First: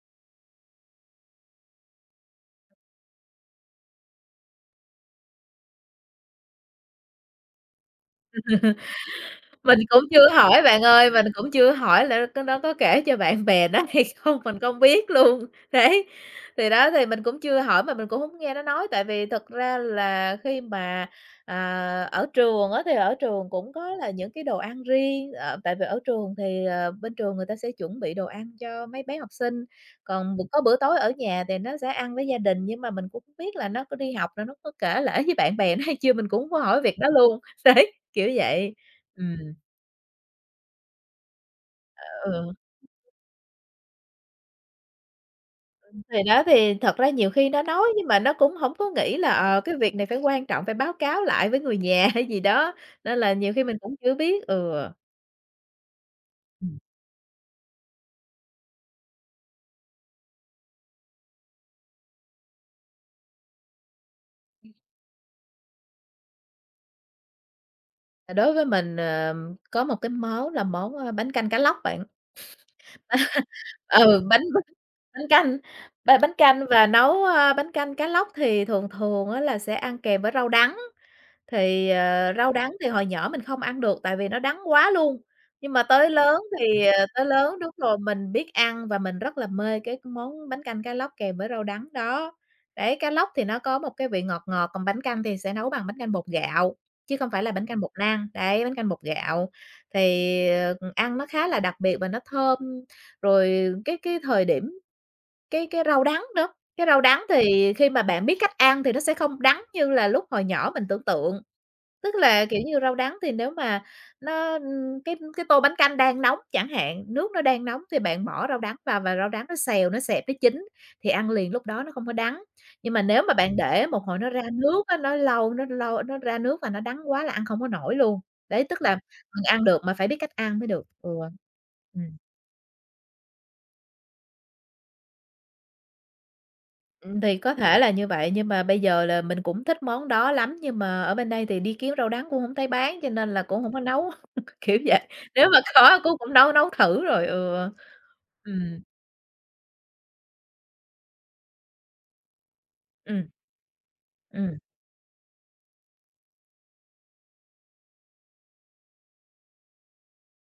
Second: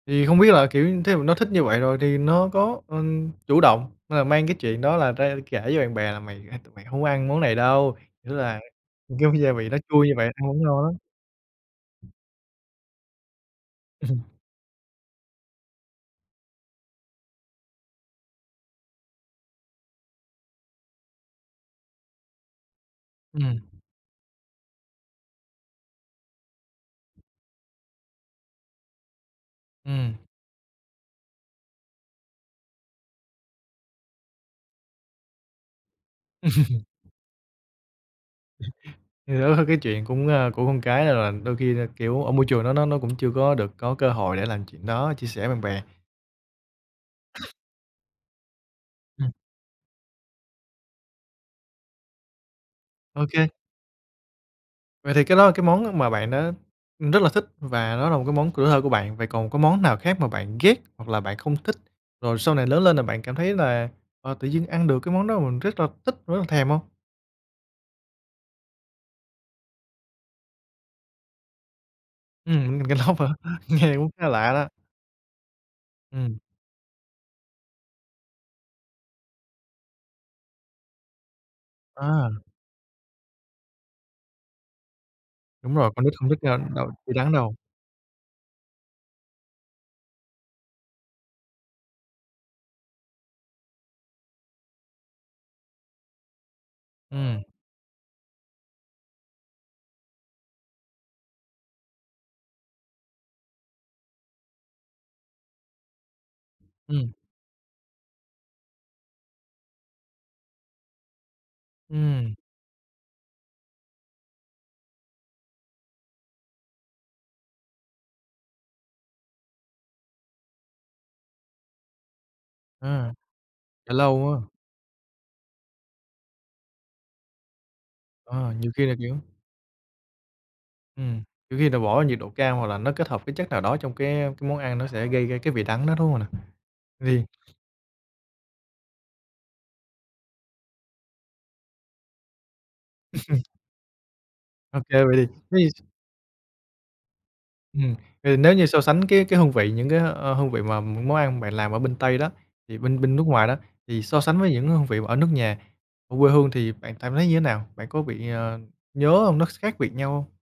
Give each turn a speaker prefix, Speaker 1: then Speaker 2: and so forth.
Speaker 1: Thì hông biết là, kiểu, thí dụ nó thích như vậy rồi thì nó có, ừm, chủ động là mang cái chuyện đó là ra kể với bạn bè là "Mày hai tụi mày hông có ăn món này đâu." Nghĩa là cái gia vị nó
Speaker 2: Mình cũng
Speaker 1: chua nhưng
Speaker 2: chưa
Speaker 1: bạn
Speaker 2: có
Speaker 1: ăn vẫn
Speaker 2: hỏi bạn
Speaker 1: ngon lắm.
Speaker 2: ơi, mình cũng chưa hỏi là á có nó có kể cho bạn bè nó hay không? Mình không biết luôn. Đấy. Thì đó thì mình cũng chưa hỏi mà mình cũng hổng nghe nó nói, tại vì thật ra là khi mà, à, ở trường á thì ở trường
Speaker 1: Ừm.
Speaker 2: cũng có là những cái đồ ăn riêng, ờ, tại vì ở trường thì, ờ, bên trường người ta sẽ chuẩn bị đồ ăn cho mấy bé học sinh.
Speaker 1: Ừm.
Speaker 2: Còn b có bữa tối ở nhà thì nó sẽ ăn với gia đình, nhưng mà mình cũng hổng biết là nó có đi học là nó có kể lể với bạn bè nó hay chưa, mình cũng hổng có hỏi việc đó luôn. Đấy. Kiểu vậy. Ừm.
Speaker 1: Thì đó cái chuyện cũng, a, của con cái nên là đôi khi là,
Speaker 2: À,
Speaker 1: kiểu,
Speaker 2: ừ,
Speaker 1: ở môi
Speaker 2: ừ.
Speaker 1: trường đó nó nó cũng chưa có được có cơ hội để làm chuyện đó, chia sẻ bạn bè.
Speaker 2: Ừ, thì đó thì thật ra nhiều khi nó nói, nhưng mà nó cũng hổng có nghĩ là,
Speaker 1: Ừm.
Speaker 2: ờ, cái việc này phải quan trọng, phải báo cáo lại với người nhà hay gì đó, nên là
Speaker 1: OK.
Speaker 2: nhiều khi mình cũng có chưa biết. Ừ.
Speaker 1: Vậy thì cái đó là cái món mà bạn đã,
Speaker 2: Ừm.
Speaker 1: ừm, rất là thích và nó là một cái món tuổi thơ của bạn. Vậy còn có món nào khác mà bạn ghét, hoặc là bạn không thích, rồi sau này lớn lên là bạn cảm thấy là, à, tự nhiên ăn được cái món đó mà mình rất là thích, rất là thèm hông?
Speaker 2: À, đối với mình, ờ, có một cái món là món, ơ, bánh canh cá lóc bạn.
Speaker 1: Ừm, bánh canh cá lóc hả? Nghe cũng
Speaker 2: Ừ,
Speaker 1: khá
Speaker 2: bánh
Speaker 1: lạ
Speaker 2: đúc,
Speaker 1: đó.
Speaker 2: bánh canh ba bánh
Speaker 1: Ừm.
Speaker 2: canh và nấu, ơ, bánh canh cá lóc thì thường thường á là sẽ ăn kèm với rau đắng. Thì,
Speaker 1: A.
Speaker 2: ờ, rau đắng thì hồi nhỏ mình không ăn được, tại vì nó đắng quá luôn. Nhưng
Speaker 1: Đúng
Speaker 2: mà
Speaker 1: rồi, con
Speaker 2: tới
Speaker 1: nít hông thích,
Speaker 2: lớn
Speaker 1: a,
Speaker 2: thì,
Speaker 1: đâu,
Speaker 2: ờ,
Speaker 1: bị
Speaker 2: tới
Speaker 1: đắng đâu.
Speaker 2: lớn đúng rồi, mình biết ăn và mình rất là mê cái món bánh canh cá lóc kèm với rau đắng đó. Đấy, cá lóc thì nó có một cái vị ngọt ngọt, còn bánh canh thì sẽ nấu bằng bánh canh bột gạo, chứ không
Speaker 1: Ừm.
Speaker 2: phải là bánh canh bột năng. Đấy, bánh canh bột gạo. Thì, ờ, ừm, ăn nó khá là đặc biệt và nó thơm, rồi, ờ, cái cái thời điểm cái cái rau đắng nữa, cái rau
Speaker 1: Ừm.
Speaker 2: đắng thì khi mà bạn biết cách ăn thì nó sẽ không đắng như là lúc hồi nhỏ mình tưởng tượng. Tức
Speaker 1: Ừm.
Speaker 2: là, kiểu như, rau đắng thì nếu mà nó, ưm, cái cái tô bánh canh đang nóng chẳng hạn, nước nó đang nóng thì bạn bỏ rau đắng vào và rau đắng nó xèo, nó xẹp, nó chín thì ăn liền lúc đó nó không có đắng, nhưng mà
Speaker 1: Ờ.
Speaker 2: nếu mà bạn để
Speaker 1: Để
Speaker 2: một
Speaker 1: lâu
Speaker 2: hồi nó
Speaker 1: quá.
Speaker 2: ra nước á, nó lâu nó lâu nó ra nước là nó đắng quá là ăn không có nổi luôn.
Speaker 1: Ờ,
Speaker 2: Đấy,
Speaker 1: nhiều
Speaker 2: tức
Speaker 1: khi
Speaker 2: là
Speaker 1: là kiểu
Speaker 2: mình ăn được mà phải biết cách ăn mới được. Ừ.
Speaker 1: Ừm. Kiểu khi là bỏ
Speaker 2: Ừm.
Speaker 1: nhiệt độ cao, hoặc là nó kết hợp với chất nào đó trong cái, a, cái món ăn nó sẽ gây ra cái vị đắng đó, đúng hông nè?
Speaker 2: Ừm,
Speaker 1: Vì
Speaker 2: thì có thể là như vậy, nhưng mà bây giờ là mình cũng thích món đó lắm, nhưng mà ở bên đây thì đi kiếm rau đắng cũng hổng thấy bán, cho nên là cũng hổng có nấu, kiểu
Speaker 1: OK.
Speaker 2: vậy.
Speaker 1: Vậy
Speaker 2: Nếu mà
Speaker 1: thì [unintelligible]
Speaker 2: khó cố cũng nấu nấu thử rồi. Ừ.
Speaker 1: Ừm. Ừ, nếu như so
Speaker 2: Ừm.
Speaker 1: sánh cái cái hương vị, những cái, ơ, ơ, hương vị mà món ăn mà bạn làm ở bên Tây đó, thì bên bên nước
Speaker 2: Ừm.
Speaker 1: ngoài đó thì so sánh với
Speaker 2: Ừm.
Speaker 1: những hương vị mà ở nước nhà, ở quê hương thì bạn cảm thấy như thế nào? Bạn có bị, ờ, nhớ hông, nó khác biệt nhau hông?